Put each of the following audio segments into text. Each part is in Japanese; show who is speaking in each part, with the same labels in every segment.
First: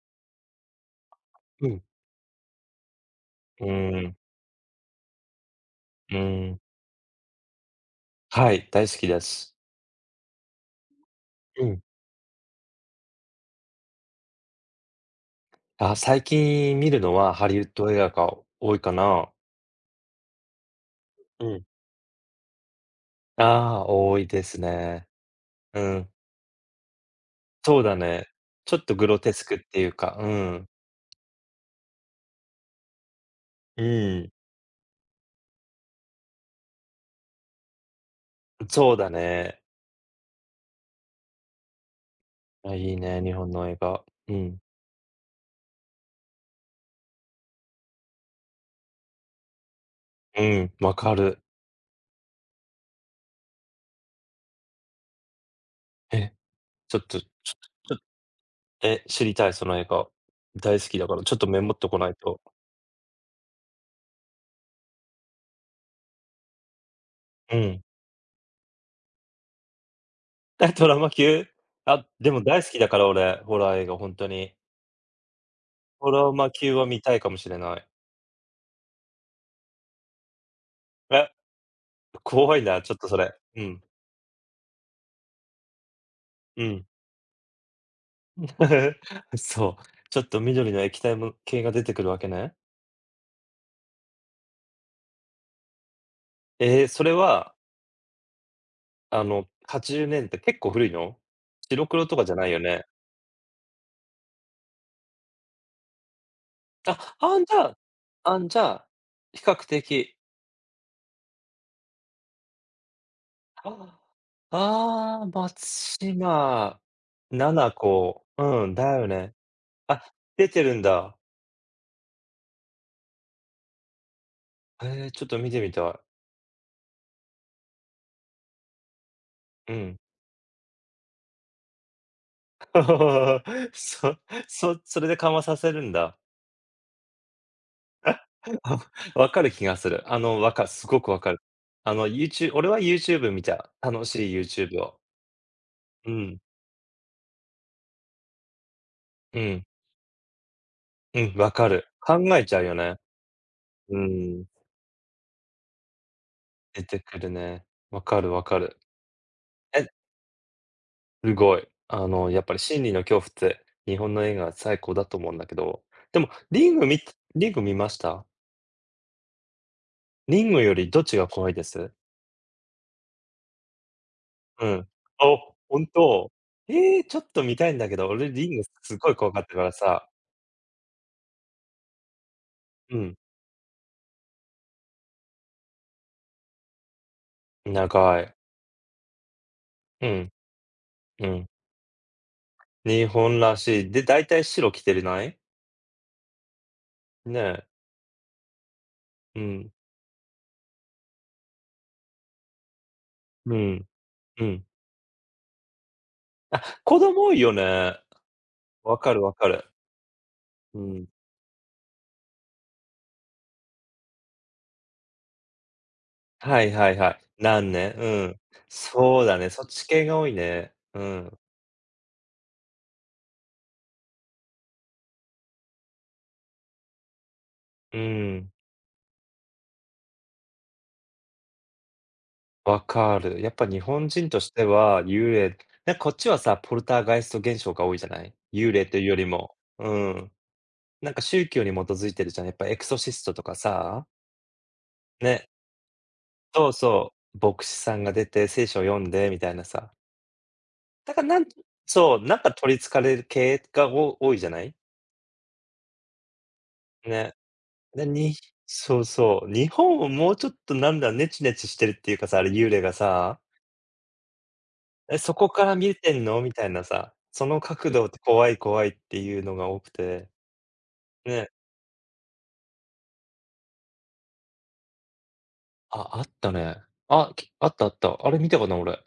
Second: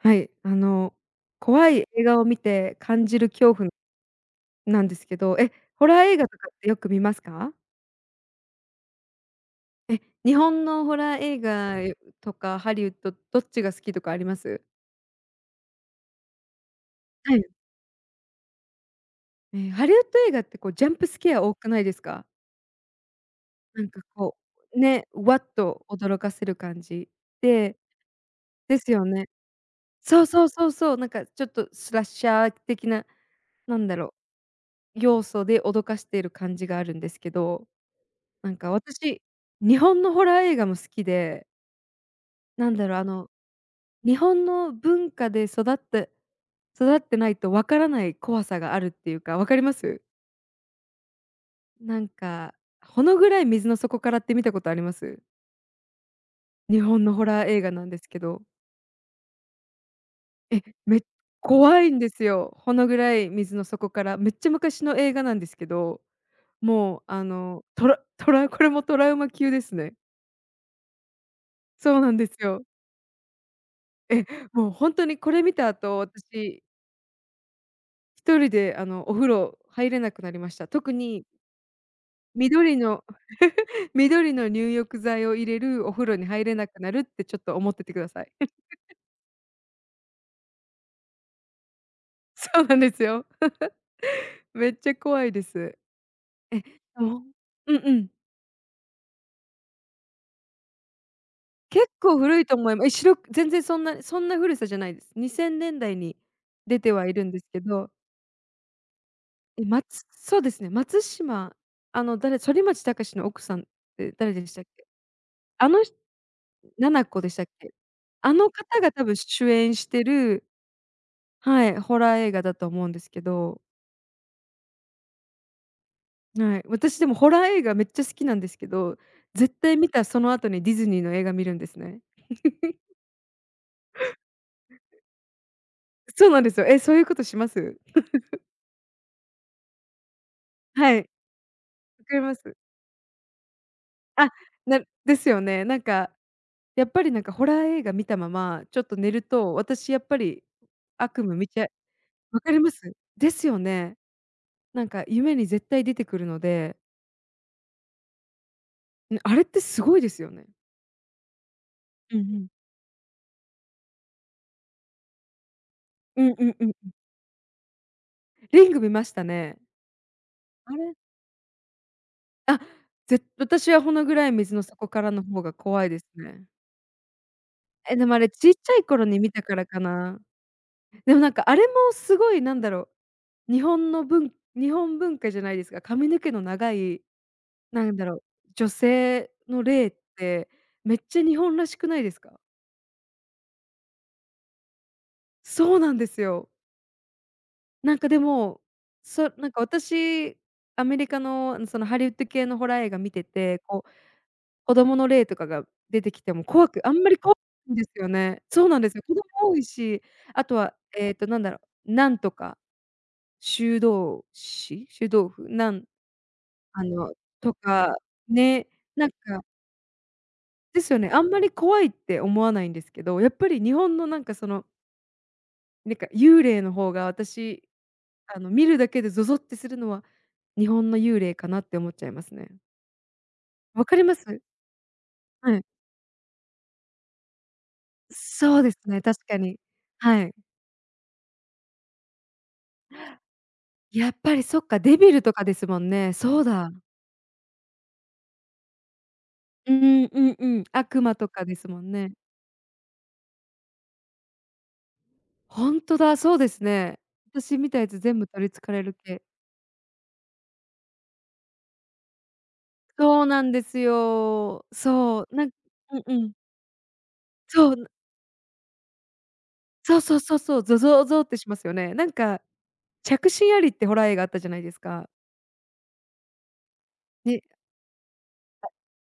Speaker 1: はい、
Speaker 2: う
Speaker 1: 怖い
Speaker 2: ん。
Speaker 1: 映画を見て感じる恐
Speaker 2: う
Speaker 1: 怖
Speaker 2: ーん、
Speaker 1: なんですけど、ホラー
Speaker 2: う
Speaker 1: 映画とか
Speaker 2: ー
Speaker 1: っ
Speaker 2: ん。
Speaker 1: てよく見ますか？
Speaker 2: はい、大好きです。
Speaker 1: 日本のホラー映
Speaker 2: う
Speaker 1: 画
Speaker 2: ん。
Speaker 1: とかハリウッド、どっちが好きとかあります？
Speaker 2: あ、最近見るのは
Speaker 1: はい。
Speaker 2: ハリウッド映画が多いかな。
Speaker 1: ハリウッド映画ってこうジャンプスケア
Speaker 2: う
Speaker 1: 多
Speaker 2: ん。
Speaker 1: くないですか？
Speaker 2: あ
Speaker 1: な
Speaker 2: あ、
Speaker 1: んか
Speaker 2: 多い
Speaker 1: こ
Speaker 2: です
Speaker 1: う、
Speaker 2: ね。
Speaker 1: ね、わっ
Speaker 2: う
Speaker 1: と
Speaker 2: ん、
Speaker 1: 驚かせる感じで、
Speaker 2: そうだね。ちょ
Speaker 1: で
Speaker 2: っ
Speaker 1: す
Speaker 2: と
Speaker 1: よ
Speaker 2: グロ
Speaker 1: ね。
Speaker 2: テスクっていうか、
Speaker 1: そ
Speaker 2: う
Speaker 1: うそうそ
Speaker 2: ん。
Speaker 1: うそう、なんかちょっとスラッシャー的な、な
Speaker 2: う
Speaker 1: んだろ
Speaker 2: ん、
Speaker 1: う、要素で脅かしている感じがあるんですけどなんか
Speaker 2: そうだ
Speaker 1: 私、
Speaker 2: ね。
Speaker 1: 日本のホラー映画も好きで、な
Speaker 2: あ、
Speaker 1: んだ
Speaker 2: い
Speaker 1: ろ
Speaker 2: い
Speaker 1: う、
Speaker 2: ね、日本の映画。
Speaker 1: 日
Speaker 2: う
Speaker 1: 本
Speaker 2: ん、
Speaker 1: の文化で育ってないとわからない怖さがあるっていうか、わかります？
Speaker 2: うん、わかる。
Speaker 1: なんか、ほの暗い水の底からって見たことあります？
Speaker 2: え、
Speaker 1: 日
Speaker 2: ちょっ
Speaker 1: 本の
Speaker 2: と、ち
Speaker 1: ホ
Speaker 2: ょ
Speaker 1: ラー映画なん
Speaker 2: ちょ
Speaker 1: ですけど。
Speaker 2: え、知りたい、その映画。
Speaker 1: え、
Speaker 2: 大好き
Speaker 1: め
Speaker 2: だから、ちょっとメモっ
Speaker 1: 怖
Speaker 2: と
Speaker 1: い
Speaker 2: こ
Speaker 1: ん
Speaker 2: な
Speaker 1: で
Speaker 2: い
Speaker 1: す
Speaker 2: と。
Speaker 1: よ。ほの暗い水の底から。めっちゃ昔の映画なんですけど、もう
Speaker 2: うん。
Speaker 1: トラトラこれもトラウマ級ですね。
Speaker 2: え、ドラマ級？
Speaker 1: そう
Speaker 2: あ、
Speaker 1: なんで
Speaker 2: で
Speaker 1: す
Speaker 2: も大
Speaker 1: よ。
Speaker 2: 好きだから俺、ホラー映画ほん
Speaker 1: え、
Speaker 2: とに。
Speaker 1: もうほんとにこれ見た後、
Speaker 2: トラウマ
Speaker 1: 私
Speaker 2: 級は見たいかもしれない。
Speaker 1: 一人で、お風呂入れなくなりました。特に
Speaker 2: え、怖い
Speaker 1: 緑
Speaker 2: な、ちょっ
Speaker 1: の
Speaker 2: とそれ。うん、
Speaker 1: 緑の入浴剤を入れるお風呂に入れ
Speaker 2: う
Speaker 1: なく
Speaker 2: ん。
Speaker 1: なるってちょっと思っててください。
Speaker 2: そう、ちょっと緑の液体も系が出てくるわけ ね。
Speaker 1: そうなんですよ。めっちゃ怖いです。え、
Speaker 2: そ
Speaker 1: あ
Speaker 2: れ
Speaker 1: の
Speaker 2: は、
Speaker 1: うんうん。
Speaker 2: 80年代、結構古いの？白
Speaker 1: 結
Speaker 2: 黒と
Speaker 1: 構
Speaker 2: かじゃ
Speaker 1: 古
Speaker 2: な
Speaker 1: い
Speaker 2: い
Speaker 1: と
Speaker 2: よ
Speaker 1: 思いま
Speaker 2: ね？
Speaker 1: す。え、白く全然そんな古さじゃないです。2000年代に出てはい
Speaker 2: あ、
Speaker 1: るん
Speaker 2: あ
Speaker 1: で
Speaker 2: ん
Speaker 1: す
Speaker 2: じ
Speaker 1: け
Speaker 2: ゃあ
Speaker 1: ど、
Speaker 2: あんじゃあ、比
Speaker 1: え、
Speaker 2: 較的、
Speaker 1: そうですね、松島、反町隆史の奥さんっ
Speaker 2: あ
Speaker 1: て誰でしたっけ？
Speaker 2: あー、松
Speaker 1: あの
Speaker 2: 島
Speaker 1: 7子でしたっ
Speaker 2: 七々
Speaker 1: け？
Speaker 2: 子、
Speaker 1: あの
Speaker 2: うん、
Speaker 1: 方
Speaker 2: だ
Speaker 1: が多
Speaker 2: よ
Speaker 1: 分
Speaker 2: ね。
Speaker 1: 主演し
Speaker 2: あ、
Speaker 1: てる。
Speaker 2: 出てるんだ。
Speaker 1: はい、ホラー映画だと思うんですけど。
Speaker 2: ちょっと見てみたい。
Speaker 1: はい。私でもホラー映画めっちゃ好きなんですけど、絶
Speaker 2: う
Speaker 1: 対見
Speaker 2: ん。
Speaker 1: たその後にディズニーの映画見るんですね。
Speaker 2: そそれで緩和させるんだ。
Speaker 1: そうなんですよ。そういうことします？
Speaker 2: あ、わかる気がする。す
Speaker 1: は
Speaker 2: ごく
Speaker 1: い、
Speaker 2: わかる。あ
Speaker 1: わ
Speaker 2: の、
Speaker 1: かりま
Speaker 2: YouTube、
Speaker 1: す。
Speaker 2: 俺は YouTube 見ちゃう。楽し
Speaker 1: あ、
Speaker 2: い YouTube
Speaker 1: な
Speaker 2: を。
Speaker 1: ですよね。なん
Speaker 2: う
Speaker 1: か、
Speaker 2: ん、
Speaker 1: やっぱりなんかホラー映画見たまま、ちょっと寝る
Speaker 2: う
Speaker 1: と、
Speaker 2: ん、
Speaker 1: 私やっぱり悪
Speaker 2: うん、
Speaker 1: 夢見
Speaker 2: わ
Speaker 1: ちゃ。
Speaker 2: かる。考
Speaker 1: わ
Speaker 2: え
Speaker 1: か
Speaker 2: ち
Speaker 1: り
Speaker 2: ゃう
Speaker 1: ま
Speaker 2: よ
Speaker 1: す？
Speaker 2: ね。
Speaker 1: ですよね。
Speaker 2: うん、
Speaker 1: なんか夢に絶対出てくるので、
Speaker 2: 出てくるね。わかるわかる。
Speaker 1: あれってす
Speaker 2: え、
Speaker 1: ごいですよね。
Speaker 2: すごい。
Speaker 1: うんう
Speaker 2: やっ
Speaker 1: ん。
Speaker 2: ぱり心理の恐怖って、日本の映画最高だと思うんだけど、で
Speaker 1: う
Speaker 2: も
Speaker 1: んうんうん。
Speaker 2: リング見ました？
Speaker 1: リング見ましたね。
Speaker 2: リング
Speaker 1: あ
Speaker 2: より
Speaker 1: れ、
Speaker 2: どっちが怖いです？
Speaker 1: あ、私はほの暗い水の
Speaker 2: うん。
Speaker 1: 底からの
Speaker 2: お
Speaker 1: 方が
Speaker 2: ほ
Speaker 1: 怖
Speaker 2: ん
Speaker 1: いです
Speaker 2: と。
Speaker 1: ね。
Speaker 2: ええ、ちょっと見たいんだけ
Speaker 1: で
Speaker 2: ど、
Speaker 1: もあれ
Speaker 2: 俺リ
Speaker 1: ちっ
Speaker 2: ング
Speaker 1: ちゃい
Speaker 2: す
Speaker 1: 頃
Speaker 2: ごい
Speaker 1: に見
Speaker 2: 怖か
Speaker 1: た
Speaker 2: った
Speaker 1: か
Speaker 2: か
Speaker 1: ら
Speaker 2: ら
Speaker 1: か
Speaker 2: さ。
Speaker 1: な。でもなんかあれもすごいなんだろ
Speaker 2: うん、
Speaker 1: う、日本文化じゃないですか、髪の毛の長い、なんだろ
Speaker 2: 長
Speaker 1: う、
Speaker 2: い。
Speaker 1: 女性の霊っ
Speaker 2: うん、
Speaker 1: てめっちゃ
Speaker 2: う
Speaker 1: 日
Speaker 2: ん。
Speaker 1: 本らしくないですか？
Speaker 2: 日本らしい。で、大体白着てるない？
Speaker 1: そうなんですよ。
Speaker 2: ねえ。
Speaker 1: なんかでも、
Speaker 2: う
Speaker 1: なんか
Speaker 2: ん、
Speaker 1: 私、アメリカの、そのハリウッド系のホラー映画見て
Speaker 2: う
Speaker 1: て、こ
Speaker 2: ん、
Speaker 1: う
Speaker 2: うん。
Speaker 1: 子供の例とかが出てきても
Speaker 2: あ、
Speaker 1: あん
Speaker 2: 子
Speaker 1: まり
Speaker 2: 供多
Speaker 1: 怖
Speaker 2: いよ
Speaker 1: いんです
Speaker 2: ね。
Speaker 1: よね。そうなんです
Speaker 2: わ
Speaker 1: よ。
Speaker 2: か
Speaker 1: 子供
Speaker 2: るわか
Speaker 1: 多い
Speaker 2: る。
Speaker 1: し、あとは、
Speaker 2: うん。
Speaker 1: なんだろう、なんとか、臭豆腐、なん
Speaker 2: はい
Speaker 1: あ
Speaker 2: はいは
Speaker 1: の、
Speaker 2: い。
Speaker 1: と
Speaker 2: なんね、
Speaker 1: か、
Speaker 2: うん。
Speaker 1: ね、なん
Speaker 2: そうだ
Speaker 1: か、
Speaker 2: ね、そっち系が多いね。
Speaker 1: ですよ
Speaker 2: う
Speaker 1: ね、あん
Speaker 2: ん、
Speaker 1: まり怖いって思わないんですけど、やっぱり日本のなんかなんか幽霊の方が私、
Speaker 2: うん。
Speaker 1: 見るだけでゾゾってするのは、日本の幽霊かなって思っちゃいますね。
Speaker 2: わかる。やっぱ日
Speaker 1: わかり
Speaker 2: 本
Speaker 1: ま
Speaker 2: 人と
Speaker 1: す？
Speaker 2: しては、幽霊。
Speaker 1: はい。
Speaker 2: なんかこっちはさ、ポルターガイスト現象が多いじゃない？
Speaker 1: そう
Speaker 2: 幽
Speaker 1: です
Speaker 2: 霊と
Speaker 1: ね、
Speaker 2: いうより
Speaker 1: 確か
Speaker 2: も。
Speaker 1: に。
Speaker 2: う
Speaker 1: は
Speaker 2: ん。
Speaker 1: い。
Speaker 2: なんか宗教に基づいてるじゃん。やっぱエクソシストとかさ、
Speaker 1: やっぱりそっか、デビルとか
Speaker 2: ね、
Speaker 1: ですもんね。そう
Speaker 2: そう
Speaker 1: だ。
Speaker 2: そう、牧師さんが出て聖書を読んでみたいな
Speaker 1: う
Speaker 2: さ。
Speaker 1: んうんうん。悪
Speaker 2: だ
Speaker 1: 魔
Speaker 2: から
Speaker 1: と
Speaker 2: な
Speaker 1: か
Speaker 2: ん
Speaker 1: ですもんね。
Speaker 2: そう、なんか取り憑かれる系がお多いじゃない？
Speaker 1: ほんとだ、そうですね。
Speaker 2: ね。
Speaker 1: 私見たやつ
Speaker 2: で、
Speaker 1: 全部
Speaker 2: に
Speaker 1: 取り憑かれる
Speaker 2: そう
Speaker 1: 系。
Speaker 2: そう、日本をもうちょっとなんだ、ネチネチしてるっていうかさ、あれ幽霊が
Speaker 1: そう
Speaker 2: さ
Speaker 1: なんですよ。
Speaker 2: え、
Speaker 1: そ
Speaker 2: そ
Speaker 1: う、
Speaker 2: こから見
Speaker 1: うんう
Speaker 2: てん
Speaker 1: ん。
Speaker 2: の？みたいなさ、その
Speaker 1: そう、
Speaker 2: 角度って怖い怖いっていうのが多く
Speaker 1: そうそう
Speaker 2: て、
Speaker 1: そうそう、ゾゾゾってし
Speaker 2: ね。
Speaker 1: ますよね。なんか、着信ありってホラー映画あったじゃないですか。
Speaker 2: あ、あったね。あ、
Speaker 1: ね、
Speaker 2: あったあった。あれ見たかな、俺。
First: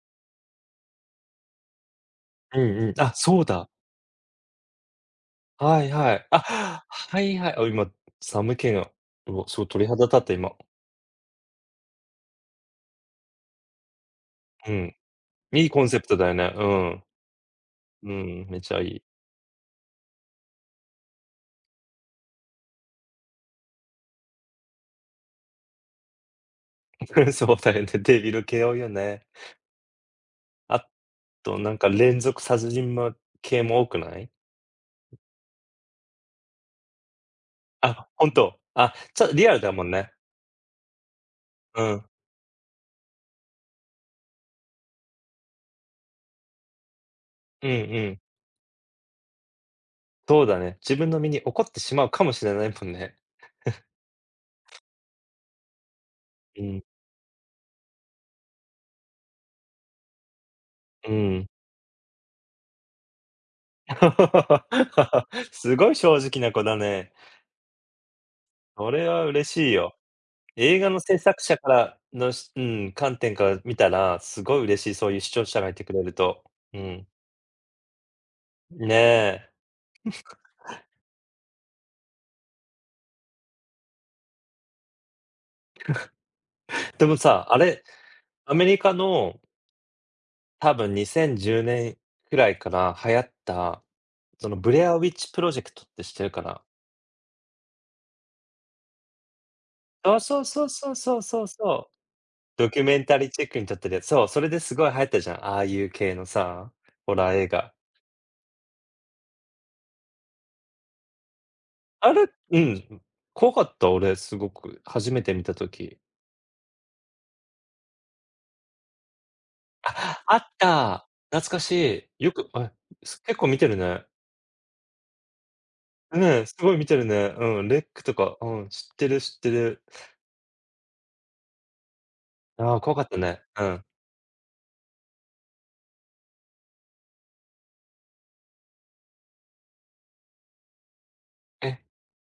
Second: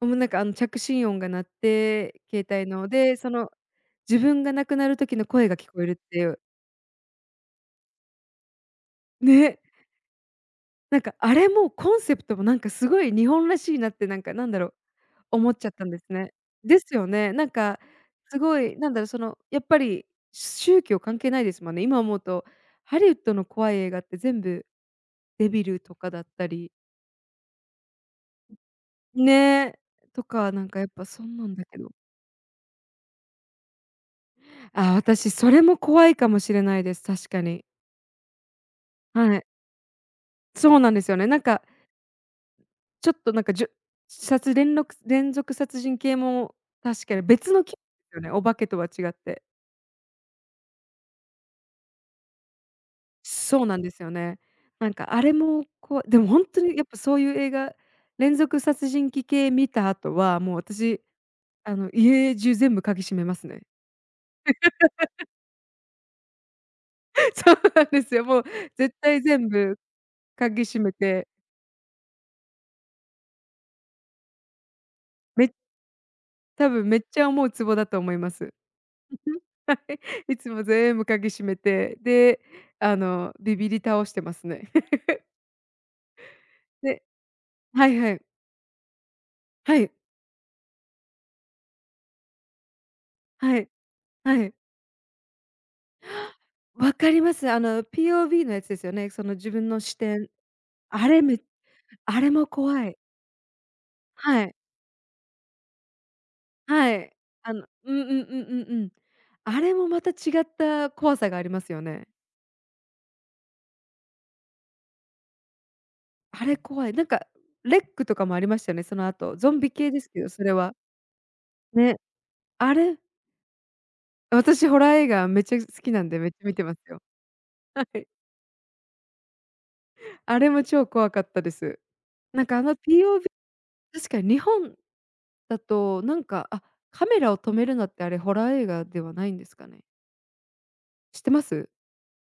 Speaker 1: もうなんかあの着信音が鳴って、携
Speaker 2: うん
Speaker 1: 帯の、
Speaker 2: うん。あ、
Speaker 1: で、そ
Speaker 2: そう
Speaker 1: の
Speaker 2: だ。
Speaker 1: 自分が亡くなる時の声が聞こ
Speaker 2: は
Speaker 1: え
Speaker 2: い
Speaker 1: るっ
Speaker 2: は
Speaker 1: てい
Speaker 2: い。
Speaker 1: う。
Speaker 2: あ、はいはい。あ、今、寒気が、うわ、
Speaker 1: ね。
Speaker 2: そう、鳥肌立った、今。
Speaker 1: なんか、あれもコンセプトもなんかすごい日本らしいなって、なんかなんだろ
Speaker 2: う
Speaker 1: う、
Speaker 2: ん。
Speaker 1: 思っ
Speaker 2: い
Speaker 1: ち
Speaker 2: い
Speaker 1: ゃっ
Speaker 2: コ
Speaker 1: た
Speaker 2: ン
Speaker 1: ん
Speaker 2: セ
Speaker 1: です
Speaker 2: プトだよ
Speaker 1: ね。
Speaker 2: ね。う
Speaker 1: です
Speaker 2: ん。
Speaker 1: よね。なんか、
Speaker 2: う
Speaker 1: す
Speaker 2: ん、
Speaker 1: ご
Speaker 2: めち
Speaker 1: い、
Speaker 2: ゃい
Speaker 1: なんだろ
Speaker 2: い。
Speaker 1: う、やっぱり宗教関係ないですもんね。今思うと、ハリウッドの怖い映画って全部デビルとかだったり
Speaker 2: そうだよね、デビル系多いよね。
Speaker 1: ね、とか、なんか
Speaker 2: あ
Speaker 1: やっぱそんなん
Speaker 2: と、
Speaker 1: だ
Speaker 2: なん
Speaker 1: け
Speaker 2: か
Speaker 1: ど。
Speaker 2: 連続殺人魔系も多くない？
Speaker 1: ああ、私それも怖いかもしれないです、確かに。
Speaker 2: あ、ほんと。あ、
Speaker 1: はい。
Speaker 2: リアルだもんね。
Speaker 1: そうなんですよね。なんか
Speaker 2: うん。
Speaker 1: ちょっとなんか、じゅ殺連ろく連続殺人系も確かに別の
Speaker 2: うん
Speaker 1: です
Speaker 2: うん、
Speaker 1: よね、お化けとは違って。
Speaker 2: そうだね。自分の身に起こってしまうかもしれないもんね。
Speaker 1: そうなんですよね。なんかあれも、こうでもほんと
Speaker 2: う
Speaker 1: にや
Speaker 2: ん、
Speaker 1: っぱそういう映画、連続殺人鬼系見た後は、もう私、
Speaker 2: うん。
Speaker 1: 家中全部鍵閉めますね。
Speaker 2: すごい正直な子だね。
Speaker 1: そうなんですよ。もう
Speaker 2: そ
Speaker 1: 絶
Speaker 2: れ
Speaker 1: 対
Speaker 2: は
Speaker 1: 全
Speaker 2: 嬉しい
Speaker 1: 部
Speaker 2: よ。
Speaker 1: 鍵
Speaker 2: 映
Speaker 1: 閉
Speaker 2: 画
Speaker 1: め
Speaker 2: の制
Speaker 1: て、
Speaker 2: 作者からのしうん、観点から見たら、すごい嬉しい、そういう視聴者
Speaker 1: め
Speaker 2: がいてくれると。
Speaker 1: 多
Speaker 2: う
Speaker 1: 分めっ
Speaker 2: ん。
Speaker 1: ちゃ思うツボだと思います。
Speaker 2: ね
Speaker 1: はい。いつも全部鍵閉めて、で、ビビり倒してますね。
Speaker 2: え。
Speaker 1: で、
Speaker 2: でもさ、あれ、
Speaker 1: はいはい。
Speaker 2: アメリカの
Speaker 1: はい。
Speaker 2: 多分2010年くらいから流行っ
Speaker 1: はい。
Speaker 2: た、
Speaker 1: は
Speaker 2: そ
Speaker 1: い。
Speaker 2: のブレアウィッチプロジェクトって知ってるかな？
Speaker 1: わかります。あの POV のやつですよね。その自分の視
Speaker 2: そう
Speaker 1: 点。
Speaker 2: そうそうそう
Speaker 1: あ
Speaker 2: そ
Speaker 1: れ
Speaker 2: う
Speaker 1: め
Speaker 2: そうそう。
Speaker 1: あれも
Speaker 2: ドキュ
Speaker 1: 怖い。
Speaker 2: メンタリーチックに撮ってるやつ、そう、そ
Speaker 1: は
Speaker 2: れ
Speaker 1: い。
Speaker 2: ですごい流行ったじゃん、ああいう系のさ、
Speaker 1: はい。
Speaker 2: ホラー映画。
Speaker 1: うんうんうんうんうん。あれもまた違った怖さがありますよね。
Speaker 2: あれ、うん、怖かった、俺すごく、初めて見た時。
Speaker 1: あれ怖い。なんか、レックとかもありましたよね、その後。ゾンビ系ですけ
Speaker 2: あ、
Speaker 1: ど、
Speaker 2: あっ
Speaker 1: それは。
Speaker 2: た。懐か
Speaker 1: ね、
Speaker 2: しい。よく
Speaker 1: あれ
Speaker 2: 結構見てるね。
Speaker 1: 私ホラー映画めっちゃ好きなんで、めっち
Speaker 2: ね、
Speaker 1: ゃ
Speaker 2: す
Speaker 1: 見て
Speaker 2: ご
Speaker 1: ま
Speaker 2: い
Speaker 1: す
Speaker 2: 見て
Speaker 1: よ。
Speaker 2: るね。うん、レ
Speaker 1: は
Speaker 2: ック
Speaker 1: い。
Speaker 2: とか、うん、知ってる知ってる。
Speaker 1: あれも超怖かったです。なんかあ
Speaker 2: あ
Speaker 1: の
Speaker 2: あ、怖かった
Speaker 1: POV、
Speaker 2: ね。うん。
Speaker 1: 確かに日本だと、なんか、カメラを止めるなってあれホラー映画ではないんですかね？知ってます？
Speaker 2: え、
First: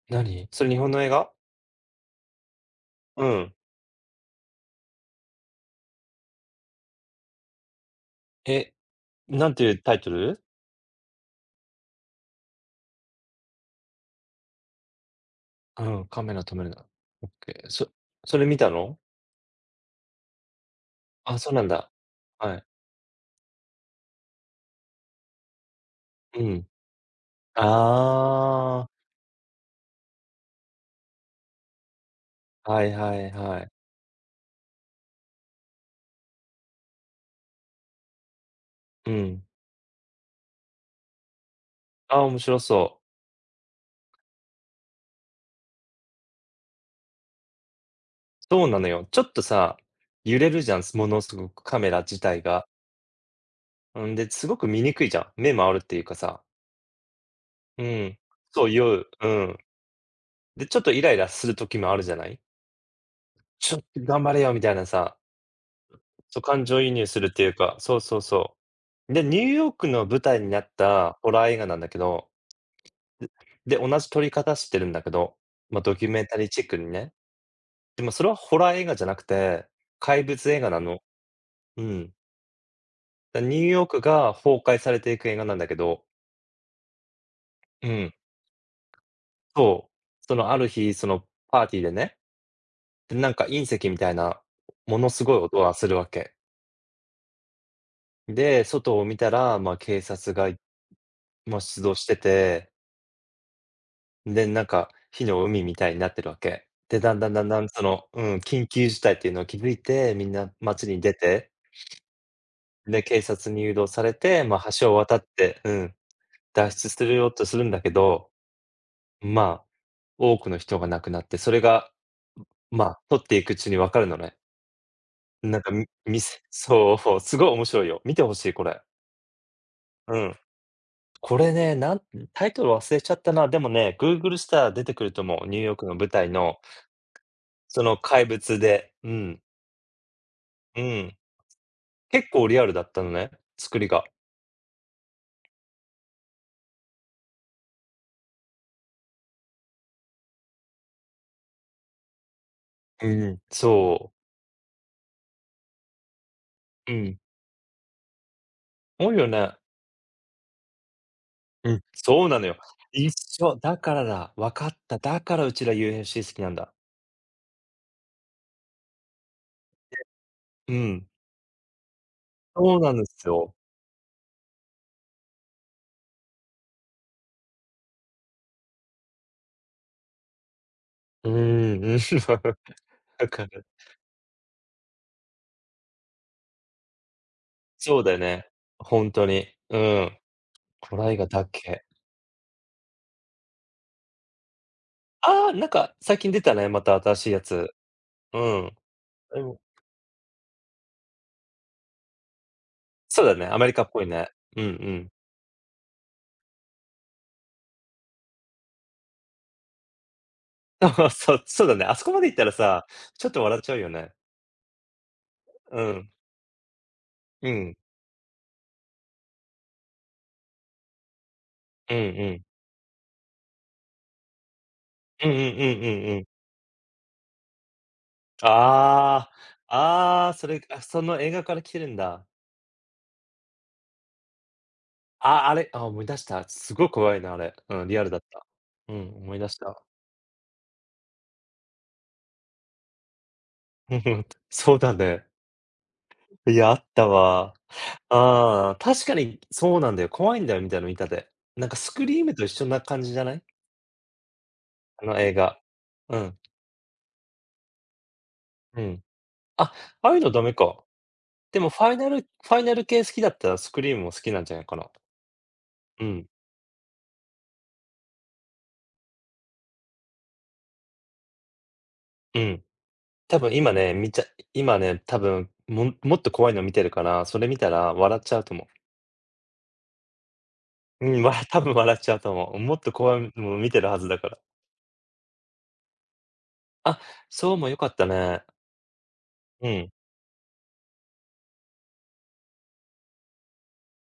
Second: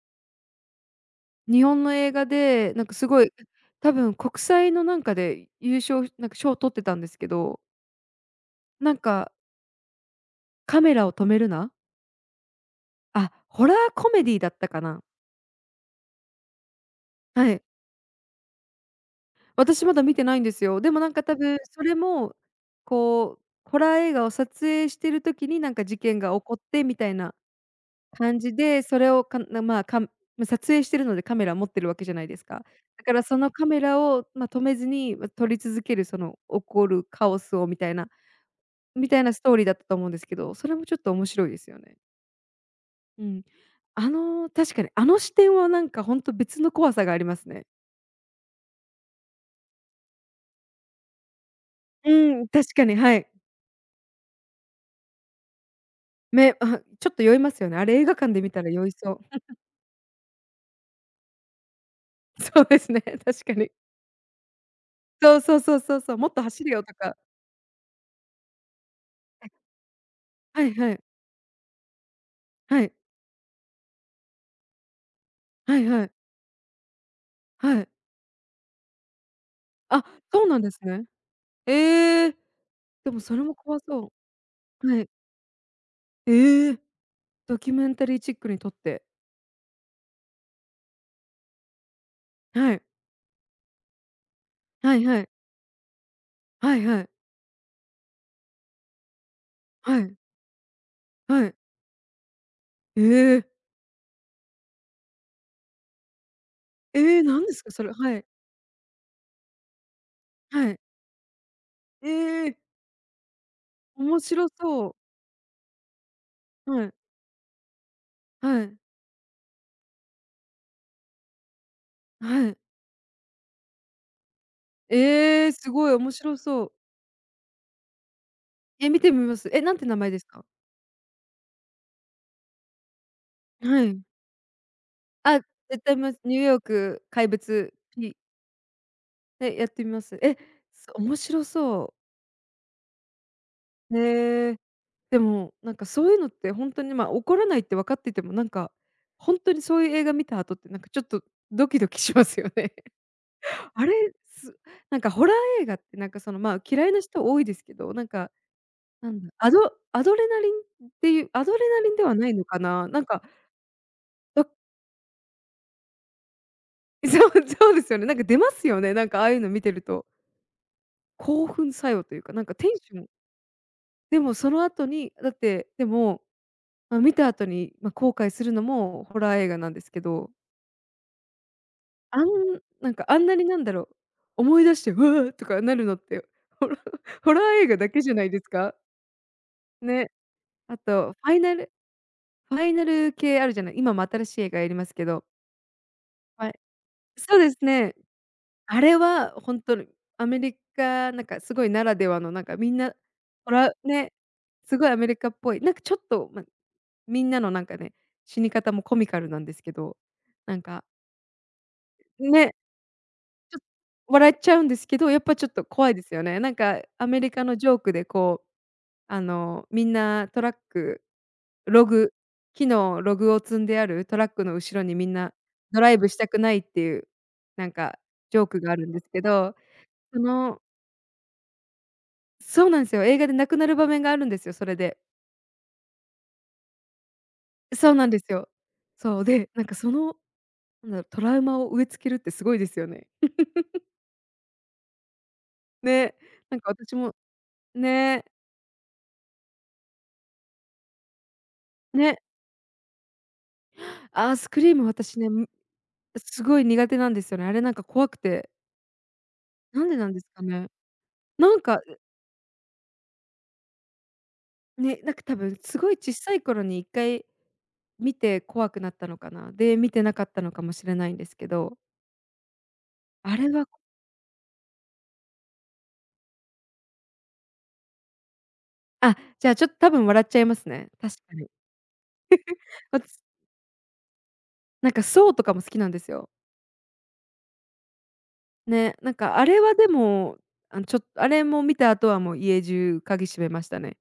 Speaker 2: 何？それ日本の映画？
Speaker 1: 日本の映画で、なんかすご
Speaker 2: う
Speaker 1: い、
Speaker 2: ん。
Speaker 1: 多分国際のなんかで優勝なんか賞を取ってたんですけど、
Speaker 2: え、
Speaker 1: なんか
Speaker 2: なんていうタイトル？
Speaker 1: 「カメラを止めるな」ホラーコメディだったかな？
Speaker 2: うん、カメラ止めるな。オッ
Speaker 1: は
Speaker 2: ケ
Speaker 1: い。
Speaker 2: ー。それ見たの？
Speaker 1: 私まだ見てないんですよ。でもなんか多
Speaker 2: あ、そう
Speaker 1: 分
Speaker 2: なん
Speaker 1: そ
Speaker 2: だ。
Speaker 1: れも、
Speaker 2: はい。
Speaker 1: こう、ホラー映画を撮影してる時になんか事件が起
Speaker 2: う
Speaker 1: こっ
Speaker 2: ん。
Speaker 1: てみたいな感じで、
Speaker 2: あ
Speaker 1: それをかなまあ、かま、撮影してるのでカメラ持ってるわけじゃないですか。
Speaker 2: あ、はい
Speaker 1: だか
Speaker 2: は
Speaker 1: ら
Speaker 2: い
Speaker 1: その
Speaker 2: は
Speaker 1: カ
Speaker 2: い。
Speaker 1: メラを、ま、止めずに、ま、撮り続けるその起こるカオスをみたいなみ
Speaker 2: う
Speaker 1: たいな
Speaker 2: ん。
Speaker 1: ストーリーだったと思うんですけど、それもちょっと面白いですよね。
Speaker 2: ああ、面白そう。
Speaker 1: うん。確かにあの視点はなんかほんと別の怖さがありますね。
Speaker 2: そうなのよ。ちょっとさ、揺れるじゃん、ものすごくカメラ自
Speaker 1: う
Speaker 2: 体
Speaker 1: ん、確
Speaker 2: が。
Speaker 1: かに、はい。
Speaker 2: うん。で、すごく見にくいじゃん。目回るっていうかさ。
Speaker 1: ちょっと酔いますよね。
Speaker 2: う
Speaker 1: あれ映画
Speaker 2: ん。
Speaker 1: 館で見た
Speaker 2: そう、
Speaker 1: ら酔い
Speaker 2: 酔う。
Speaker 1: そう。
Speaker 2: うん。で、ちょっとイライラする時もあるじゃな い？
Speaker 1: そうですね、確かに。
Speaker 2: ちょっと頑張れよみたいなさ、
Speaker 1: そうそうそうそうそう、もっ
Speaker 2: そう、
Speaker 1: と
Speaker 2: 感
Speaker 1: 走れ
Speaker 2: 情
Speaker 1: よ
Speaker 2: 移
Speaker 1: と
Speaker 2: 入
Speaker 1: か。
Speaker 2: するっていうか、そうそうそう。で、ニューヨークの舞台にな
Speaker 1: は
Speaker 2: っ
Speaker 1: いはい。
Speaker 2: たホラー映画なんだけど、
Speaker 1: はい。
Speaker 2: で、で、同じ撮り方してるんだけど、
Speaker 1: は
Speaker 2: まあ、
Speaker 1: い
Speaker 2: ド
Speaker 1: は
Speaker 2: キュ
Speaker 1: い。
Speaker 2: メンタリーチックにね。
Speaker 1: はい。
Speaker 2: でも、それはホラー映画じゃなくて、
Speaker 1: あ、
Speaker 2: 怪
Speaker 1: そう
Speaker 2: 物
Speaker 1: な
Speaker 2: 映
Speaker 1: ん
Speaker 2: 画
Speaker 1: です
Speaker 2: なの。
Speaker 1: ね。
Speaker 2: うん。
Speaker 1: ええ、でもそれも
Speaker 2: ニュー
Speaker 1: 怖
Speaker 2: ヨーク
Speaker 1: そ
Speaker 2: が崩壊
Speaker 1: う。
Speaker 2: され
Speaker 1: はい。
Speaker 2: ていく映画なんだけど、
Speaker 1: ええ、ドキュ
Speaker 2: う
Speaker 1: メンタ
Speaker 2: ん、
Speaker 1: リーチックに撮って。
Speaker 2: そう。その、ある日、その、パーティーでね、
Speaker 1: はい。
Speaker 2: で、なんか隕石みたいな、
Speaker 1: は
Speaker 2: も
Speaker 1: い
Speaker 2: の
Speaker 1: は
Speaker 2: す
Speaker 1: い。
Speaker 2: ごい音がするわけ。
Speaker 1: はいはい。
Speaker 2: で、外を見たら、ま、警
Speaker 1: はい。
Speaker 2: 察が、
Speaker 1: はい。
Speaker 2: ま、出動してて、
Speaker 1: ええ。
Speaker 2: で、なんか、火の海みたいになってるわけ。で、だん
Speaker 1: ええ、
Speaker 2: だんだ
Speaker 1: 何
Speaker 2: ん
Speaker 1: で
Speaker 2: だ
Speaker 1: す
Speaker 2: ん、
Speaker 1: か、
Speaker 2: そ
Speaker 1: それ。
Speaker 2: の、
Speaker 1: はい。
Speaker 2: 緊急事態っていうのを気づいて、みんな
Speaker 1: はい。
Speaker 2: 街に出て、
Speaker 1: ええ、
Speaker 2: で、警察に誘導され
Speaker 1: 面
Speaker 2: て、
Speaker 1: 白
Speaker 2: ま、
Speaker 1: そ
Speaker 2: 橋を
Speaker 1: う。
Speaker 2: 渡って脱
Speaker 1: は
Speaker 2: 出
Speaker 1: い。
Speaker 2: するようとするんだけど、
Speaker 1: はい。
Speaker 2: まあ、多くの人が亡くなって、それが、
Speaker 1: はい。
Speaker 2: まあ、撮っていくうちに分かるのね。
Speaker 1: ええ、
Speaker 2: なん
Speaker 1: す
Speaker 2: か、み
Speaker 1: ごい面
Speaker 2: み
Speaker 1: 白
Speaker 2: せ
Speaker 1: そう。
Speaker 2: そう、すごい面白いよ。見てほしい、これ。
Speaker 1: 見てみます。なんて名前
Speaker 2: う
Speaker 1: です
Speaker 2: ん。
Speaker 1: か？
Speaker 2: これね、タイトル忘れちゃったな。でも
Speaker 1: は
Speaker 2: ね、
Speaker 1: い。
Speaker 2: Google したら出てくると
Speaker 1: あ、
Speaker 2: 思う。ニューヨー
Speaker 1: 絶
Speaker 2: クの
Speaker 1: 対見
Speaker 2: 舞
Speaker 1: ます。
Speaker 2: 台
Speaker 1: ニューヨ
Speaker 2: の、
Speaker 1: ーク怪物
Speaker 2: その
Speaker 1: P
Speaker 2: 怪物で。うん、
Speaker 1: で、やってみます。
Speaker 2: うん。
Speaker 1: 面白そ
Speaker 2: 結構リアルだったのね、作り
Speaker 1: う。
Speaker 2: が。
Speaker 1: へえ。でも、なんかそういうのって本当に、ま、怒らないって分かってても、なんか、本当にそういう映画見た後って、なんかちょっとドキドキしますよね。
Speaker 2: うん、
Speaker 1: あれ、
Speaker 2: そ
Speaker 1: すなんかホラー映画ってなんかその、ま、嫌い
Speaker 2: う。う
Speaker 1: な
Speaker 2: ん。
Speaker 1: 人多いですけど、なんか、な
Speaker 2: 多い
Speaker 1: ん
Speaker 2: よ
Speaker 1: だ、ア
Speaker 2: ね。
Speaker 1: ドアドレナリンっていうアドレ
Speaker 2: うん、
Speaker 1: ナリンでは
Speaker 2: そ
Speaker 1: な
Speaker 2: う
Speaker 1: い
Speaker 2: な
Speaker 1: の
Speaker 2: のよ。
Speaker 1: かな、なん
Speaker 2: 一
Speaker 1: か、
Speaker 2: 緒、だから、
Speaker 1: ど
Speaker 2: 分かった、だからうちら UFC 好きなんだ。
Speaker 1: そうそうですよね。なんか出ますよね、なんかああいうの見てると。
Speaker 2: うん、
Speaker 1: 興奮作用というか、なんかテン
Speaker 2: そうな
Speaker 1: シ
Speaker 2: ん
Speaker 1: ョ
Speaker 2: で
Speaker 1: ン。
Speaker 2: すよ。
Speaker 1: でもその後に、だって、でも、まあ、見た後に、ま、後悔するのもホラー映画なんですけど、
Speaker 2: うーん、う
Speaker 1: あん
Speaker 2: ん、
Speaker 1: なんかあん
Speaker 2: わ
Speaker 1: なに
Speaker 2: か
Speaker 1: なん
Speaker 2: る。
Speaker 1: だろう、思い出して、「うわ！」とかなるのって、ホラーホラー映画だ
Speaker 2: そ
Speaker 1: け
Speaker 2: う
Speaker 1: じ
Speaker 2: だ
Speaker 1: ゃ
Speaker 2: よ
Speaker 1: ないで
Speaker 2: ね、
Speaker 1: すか？
Speaker 2: ほんとに。う
Speaker 1: ね。
Speaker 2: ん、
Speaker 1: あ
Speaker 2: トラ
Speaker 1: と
Speaker 2: イガ
Speaker 1: ファイ
Speaker 2: だっ
Speaker 1: ナル
Speaker 2: け。
Speaker 1: ファイナル系あるじゃない、今も新しい映画やりますけど、
Speaker 2: ああ、なんか最近出
Speaker 1: は
Speaker 2: た
Speaker 1: い、
Speaker 2: ね、また新しい
Speaker 1: そ
Speaker 2: や
Speaker 1: うです
Speaker 2: つ。
Speaker 1: ね。
Speaker 2: うん。
Speaker 1: あれは
Speaker 2: でも
Speaker 1: 本当にアメリカなんかすごいならではのなんかみんな、
Speaker 2: そうだね、
Speaker 1: ホ
Speaker 2: アメ
Speaker 1: ラー
Speaker 2: リカっぽい
Speaker 1: ね、
Speaker 2: ね。うんう
Speaker 1: すごいアメ
Speaker 2: ん。
Speaker 1: リカっぽい、なんかちょっと、ま、みんなのなんかね、死に方もコミカルなんですけど、なんか
Speaker 2: そうそう、そうだね、あそこまで行ったら
Speaker 1: ね
Speaker 2: さ、ちょっと
Speaker 1: ち
Speaker 2: 笑
Speaker 1: ょ
Speaker 2: っちゃうよね。
Speaker 1: 笑っちゃうんですけど、やっぱちょっと
Speaker 2: う
Speaker 1: 怖いで
Speaker 2: ん、
Speaker 1: すよね。なんかアメリカ
Speaker 2: う
Speaker 1: のジ
Speaker 2: ん、
Speaker 1: ョークでこう、あの、みんなトラック、ロ
Speaker 2: うん
Speaker 1: グ
Speaker 2: うん。
Speaker 1: 木のログを積んであるトラックの後ろにみん
Speaker 2: うん
Speaker 1: な
Speaker 2: うんう
Speaker 1: ド
Speaker 2: ん
Speaker 1: ライブ
Speaker 2: うん
Speaker 1: し
Speaker 2: うん。
Speaker 1: たくないっていう、なんかジョークがあるんですけ
Speaker 2: あ
Speaker 1: ど、
Speaker 2: あ、
Speaker 1: そ
Speaker 2: ああ、そ
Speaker 1: の
Speaker 2: れ、あ、その映画から来てるんだ。
Speaker 1: そうなんですよ、映画で亡くなる場面があるんですよ、それで。
Speaker 2: あ、あれ、あ、思い出した。すごい怖いな、あれ。うん、
Speaker 1: そう
Speaker 2: リア
Speaker 1: な
Speaker 2: ル
Speaker 1: ん
Speaker 2: だ
Speaker 1: で
Speaker 2: っ
Speaker 1: す
Speaker 2: た。
Speaker 1: よ。
Speaker 2: うん、
Speaker 1: そう、
Speaker 2: 思い出
Speaker 1: で、
Speaker 2: し
Speaker 1: なんか
Speaker 2: た。
Speaker 1: その、なんだろう、トラウマを植え付けるってすごいですよね。
Speaker 2: うん、そうだね。
Speaker 1: ね、
Speaker 2: い
Speaker 1: なん
Speaker 2: や、
Speaker 1: か
Speaker 2: あっ
Speaker 1: 私
Speaker 2: た
Speaker 1: も
Speaker 2: わ。
Speaker 1: ね。
Speaker 2: ああ、確かにそうなんだよ。怖いんだよ、みたいな見たで。なんかスク
Speaker 1: ね、
Speaker 2: リームと一緒な感じじゃない？
Speaker 1: ああ、スクリーム
Speaker 2: あの
Speaker 1: 私ね、
Speaker 2: 映画。うん、
Speaker 1: すごい苦手なんですよね。あれなんか怖くて。
Speaker 2: うん。あ、
Speaker 1: なんでな
Speaker 2: あ
Speaker 1: ん
Speaker 2: あい
Speaker 1: で
Speaker 2: う
Speaker 1: す
Speaker 2: のダ
Speaker 1: か
Speaker 2: メ
Speaker 1: ね。
Speaker 2: か。
Speaker 1: な
Speaker 2: で
Speaker 1: ん
Speaker 2: もフ
Speaker 1: か、
Speaker 2: ァイナルファイナル系好きだったらスクリームも好きなんじゃないかな。
Speaker 1: ね、なんか多分すごい
Speaker 2: う
Speaker 1: 小
Speaker 2: ん、
Speaker 1: さい頃に一回見て怖くなったのかな。で、見てなかったのかもしれないんですけど、
Speaker 2: うん。
Speaker 1: あ
Speaker 2: 多
Speaker 1: れ
Speaker 2: 分
Speaker 1: は。
Speaker 2: 今ね、見ちゃ今ね、多分、もっと怖いの見てるから、それ見たら笑っちゃうと思
Speaker 1: あ、じゃあちょっと多分笑っちゃいますね。
Speaker 2: う。
Speaker 1: 確
Speaker 2: うん、
Speaker 1: かに。
Speaker 2: 多分笑っちゃうと思う。もっと怖い
Speaker 1: 私
Speaker 2: の見てるはずだから。
Speaker 1: なんかソウとかも好きなんですよ。
Speaker 2: あ、そうも良かったね。
Speaker 1: ね、なんかあれ
Speaker 2: う
Speaker 1: はで
Speaker 2: ん。
Speaker 1: も、あのちょっとあれも見た後はもう家中鍵閉めましたね。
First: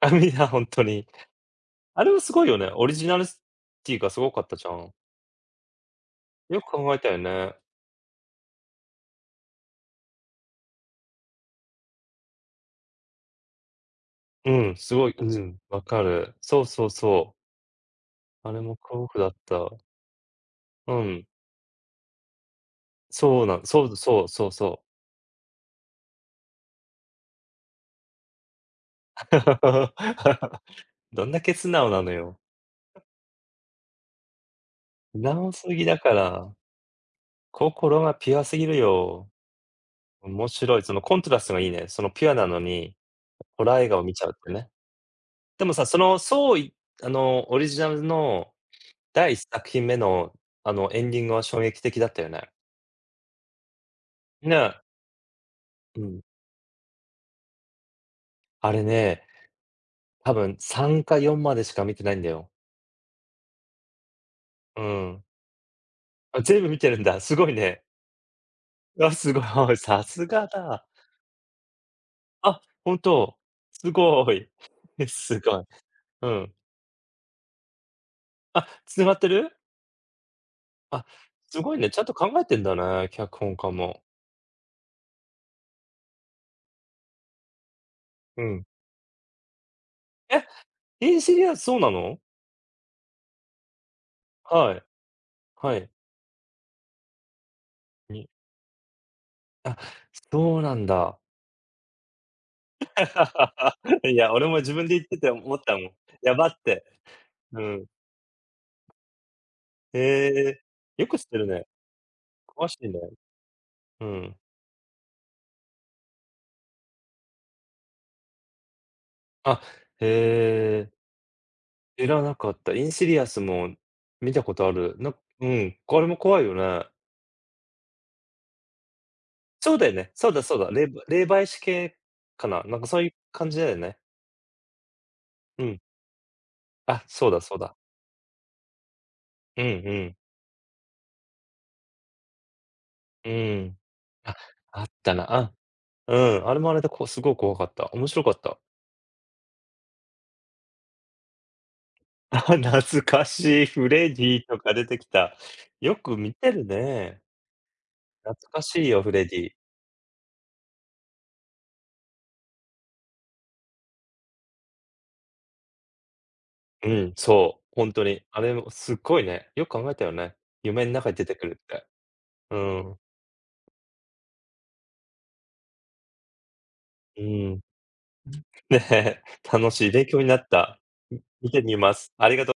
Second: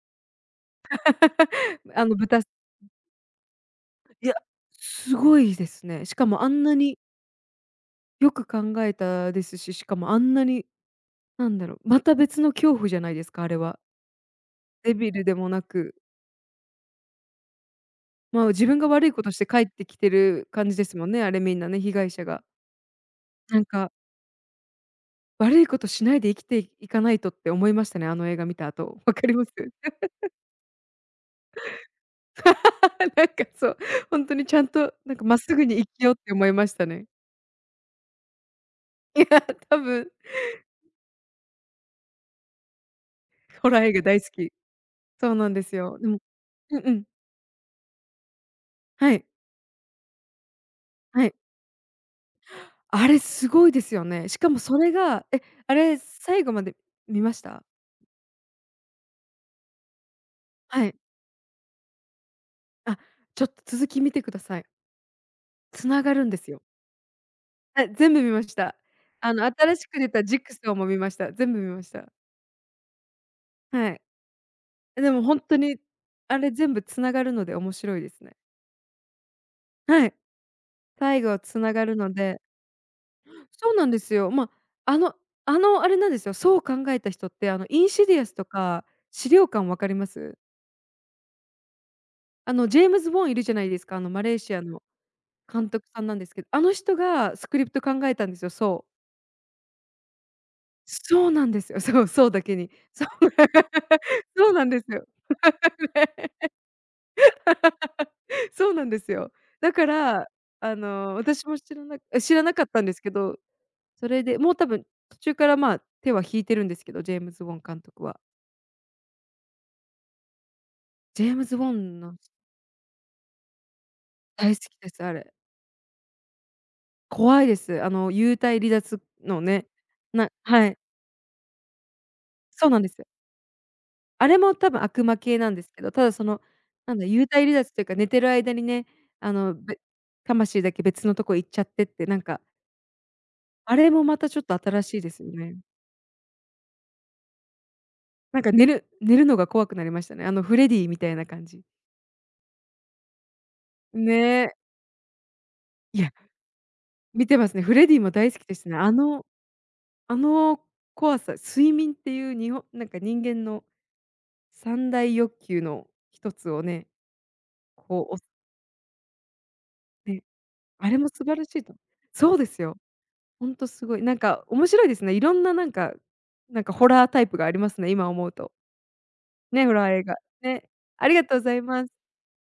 Speaker 2: あ、みんな本当に。あ
Speaker 1: あ
Speaker 2: れ
Speaker 1: の
Speaker 2: はす
Speaker 1: 豚。
Speaker 2: ごいよね。オリジナルスティがす
Speaker 1: い
Speaker 2: ご
Speaker 1: や、
Speaker 2: かったじゃん。
Speaker 1: すごいですね。しかもあ
Speaker 2: よ
Speaker 1: ん
Speaker 2: く
Speaker 1: な
Speaker 2: 考え
Speaker 1: に
Speaker 2: たよね。
Speaker 1: よく考えたですし、しかもあんなになんだろう、また別の恐怖じゃないですか、あれは。
Speaker 2: うん、
Speaker 1: デ
Speaker 2: すご
Speaker 1: ビ
Speaker 2: い、
Speaker 1: ル
Speaker 2: う
Speaker 1: でも
Speaker 2: ん、
Speaker 1: な
Speaker 2: わ
Speaker 1: く、
Speaker 2: かる。そうそうそう。
Speaker 1: まあ、
Speaker 2: あれ
Speaker 1: 自
Speaker 2: も
Speaker 1: 分が
Speaker 2: 恐
Speaker 1: 悪いこ
Speaker 2: 怖だ
Speaker 1: と
Speaker 2: っ
Speaker 1: して帰っ
Speaker 2: た。
Speaker 1: てきてる感じで
Speaker 2: う
Speaker 1: すもんね、
Speaker 2: ん。
Speaker 1: あれみんなね、被害者が。
Speaker 2: そうな
Speaker 1: なん
Speaker 2: んそ
Speaker 1: か、
Speaker 2: うそうそうそう。
Speaker 1: 悪いことしないで生きていかないとって思いましたね、あの映画見た後。わかります？
Speaker 2: どんだけ素直なのよ。
Speaker 1: なんかそう、本当にちゃんと、なん
Speaker 2: 素
Speaker 1: かまっ
Speaker 2: 直
Speaker 1: すぐ
Speaker 2: す
Speaker 1: に
Speaker 2: ぎ
Speaker 1: 生
Speaker 2: だ
Speaker 1: きよ
Speaker 2: か
Speaker 1: うって思
Speaker 2: ら。
Speaker 1: いましたね。
Speaker 2: 心がピュアすぎる
Speaker 1: い
Speaker 2: よ。
Speaker 1: や、多分、
Speaker 2: 面白い。そのコントラストがいいね。そのピュアなのに、ホ
Speaker 1: ホ
Speaker 2: ラ
Speaker 1: ラ
Speaker 2: ー
Speaker 1: ー
Speaker 2: 映
Speaker 1: 映
Speaker 2: 画を
Speaker 1: 画
Speaker 2: 見
Speaker 1: 大
Speaker 2: ちゃ
Speaker 1: 好
Speaker 2: うって
Speaker 1: き。
Speaker 2: ね。
Speaker 1: そうなんで
Speaker 2: でも
Speaker 1: す
Speaker 2: さ、そ
Speaker 1: よ。で
Speaker 2: の、
Speaker 1: も。
Speaker 2: そうい
Speaker 1: うんうん。
Speaker 2: あの、オリジナルの
Speaker 1: はい、
Speaker 2: 第1作品目の、エンディ
Speaker 1: は
Speaker 2: ング
Speaker 1: い。
Speaker 2: は衝撃的だったよね。
Speaker 1: あれすごいですよね。しかも
Speaker 2: ね。
Speaker 1: それがあれ
Speaker 2: うん。
Speaker 1: 最後まで見ました？
Speaker 2: あれね、多分
Speaker 1: はい。
Speaker 2: 3か4までしか見てないんだよ。
Speaker 1: あ、ちょっと続き見てください。
Speaker 2: うん。
Speaker 1: 繋がるんで
Speaker 2: あ、
Speaker 1: すよ。
Speaker 2: 全部見てるんだ。すごいね。
Speaker 1: はい、全部見ました。
Speaker 2: あ、す
Speaker 1: あ
Speaker 2: ご
Speaker 1: の、
Speaker 2: い。
Speaker 1: 新しく
Speaker 2: さ
Speaker 1: 出た
Speaker 2: す
Speaker 1: ジグ
Speaker 2: が
Speaker 1: ソー
Speaker 2: だ。
Speaker 1: も見ました。全部見ました。
Speaker 2: あ、本当。
Speaker 1: は
Speaker 2: す
Speaker 1: い。
Speaker 2: ごい。え、
Speaker 1: でもほ
Speaker 2: す
Speaker 1: んと
Speaker 2: ごい。
Speaker 1: に、
Speaker 2: う
Speaker 1: あれ
Speaker 2: ん。
Speaker 1: 全部繋がるので面白いですね。
Speaker 2: あ、繋がってる？
Speaker 1: はい。
Speaker 2: あ、
Speaker 1: 最後
Speaker 2: す
Speaker 1: 繋
Speaker 2: ごい
Speaker 1: が
Speaker 2: ね、
Speaker 1: る
Speaker 2: ちゃんと
Speaker 1: の
Speaker 2: 考
Speaker 1: で、
Speaker 2: えてんだね、脚本家
Speaker 1: そうなんで
Speaker 2: も。
Speaker 1: すよ。ま、あのあの、あれなんですよ、そう考えた人って、あの、インシディアス
Speaker 2: う
Speaker 1: と
Speaker 2: ん。
Speaker 1: か、資料館分かります？
Speaker 2: え、インシリアスそうなの？
Speaker 1: あの、ジェームズ・ボーンいるじゃないですか、あの、マレーシア
Speaker 2: はい。
Speaker 1: の監
Speaker 2: は
Speaker 1: 督
Speaker 2: い。
Speaker 1: さんなんですけど、あの人がスクリプト考えた
Speaker 2: に
Speaker 1: んですよ、そう。
Speaker 2: あ、そうなんだ。
Speaker 1: そうなんですよ。そう、そうだけに。そう。
Speaker 2: いや、俺
Speaker 1: そう
Speaker 2: も
Speaker 1: なん
Speaker 2: 自
Speaker 1: で
Speaker 2: 分
Speaker 1: す
Speaker 2: で言っ
Speaker 1: よ。
Speaker 2: てて思ったもん。やばって。うん。
Speaker 1: そうなんですよ。だから、
Speaker 2: へえ。
Speaker 1: あ
Speaker 2: よ
Speaker 1: の、
Speaker 2: く知ってる
Speaker 1: 私も
Speaker 2: ね。
Speaker 1: 知らなか
Speaker 2: 詳
Speaker 1: っ
Speaker 2: し
Speaker 1: たん
Speaker 2: い
Speaker 1: で
Speaker 2: ね。
Speaker 1: すけど、
Speaker 2: う
Speaker 1: それ
Speaker 2: ん。
Speaker 1: で、もう多分途中から、まあ、手は引いてるんですけど、ジェームズ・ウォン監督は。
Speaker 2: あ、へえ、
Speaker 1: ジェームズ・ウォン
Speaker 2: 知
Speaker 1: の。
Speaker 2: らなかった。インシリアスも見た
Speaker 1: 大
Speaker 2: こ
Speaker 1: 好
Speaker 2: と
Speaker 1: き
Speaker 2: あ
Speaker 1: で
Speaker 2: る。
Speaker 1: す、あれ。
Speaker 2: うん、これも怖いよね。
Speaker 1: 怖いです。あの、幽体離脱のね、
Speaker 2: そうだよね。そうだそう
Speaker 1: は
Speaker 2: だ。
Speaker 1: い、
Speaker 2: 霊媒師系かな。
Speaker 1: そう
Speaker 2: な
Speaker 1: な
Speaker 2: ん
Speaker 1: ん
Speaker 2: か
Speaker 1: です
Speaker 2: そう
Speaker 1: よ。
Speaker 2: いう感じだよね。
Speaker 1: あれも多分悪魔系なんで
Speaker 2: う
Speaker 1: す
Speaker 2: ん。
Speaker 1: けど、ただその、なん
Speaker 2: あ、
Speaker 1: だ、幽
Speaker 2: そうだ
Speaker 1: 体
Speaker 2: そ
Speaker 1: 離
Speaker 2: う
Speaker 1: 脱
Speaker 2: だ。
Speaker 1: というか、寝てる間にね、あの、
Speaker 2: うんうん。
Speaker 1: 魂だけ別のとこ行っちゃってって、なんか
Speaker 2: う
Speaker 1: あ
Speaker 2: ん。
Speaker 1: れもまた
Speaker 2: あ、
Speaker 1: ちょっと
Speaker 2: あ
Speaker 1: 新
Speaker 2: っ
Speaker 1: しいで
Speaker 2: た
Speaker 1: すよ
Speaker 2: な。あ、
Speaker 1: ね。
Speaker 2: うん。あれもあれでこうすごい怖かった。面白かっ
Speaker 1: なんか
Speaker 2: た。
Speaker 1: 寝るのが怖くなりましたね。あのフレディみたいな感じ。
Speaker 2: あ、懐かしい、フレディ
Speaker 1: ね。
Speaker 2: とか出てきた。よ
Speaker 1: いや、
Speaker 2: く見てるね。
Speaker 1: 見てますね。フレディも大
Speaker 2: 懐
Speaker 1: 好きで
Speaker 2: か
Speaker 1: すね。
Speaker 2: しい
Speaker 1: あ
Speaker 2: よ、フレ
Speaker 1: の
Speaker 2: ディ。
Speaker 1: あの怖さ、睡眠っていうなんか人間の三大欲求の一つをね、
Speaker 2: うん、そう、ほんと
Speaker 1: こう、
Speaker 2: に。あれもすっごいね、よく考えたよ
Speaker 1: ね、
Speaker 2: ね。夢
Speaker 1: あ
Speaker 2: ん
Speaker 1: れも
Speaker 2: 中に
Speaker 1: 素
Speaker 2: 出て
Speaker 1: 晴ら
Speaker 2: くる
Speaker 1: しい
Speaker 2: っ
Speaker 1: と。
Speaker 2: て。
Speaker 1: そうで
Speaker 2: う
Speaker 1: すよ。
Speaker 2: ん。
Speaker 1: ほんとすごい。なんか面白いですね。いろんななんかホラー
Speaker 2: う
Speaker 1: タイプがあり
Speaker 2: ん。
Speaker 1: ますね、今思うと。
Speaker 2: ね、
Speaker 1: ね、
Speaker 2: 楽
Speaker 1: ホラ
Speaker 2: しい
Speaker 1: ー映
Speaker 2: 勉
Speaker 1: 画。
Speaker 2: 強になっ
Speaker 1: ね、
Speaker 2: た。
Speaker 1: ありがとうご
Speaker 2: 見
Speaker 1: ざ
Speaker 2: て
Speaker 1: い
Speaker 2: み
Speaker 1: ます。
Speaker 2: ます。ありがと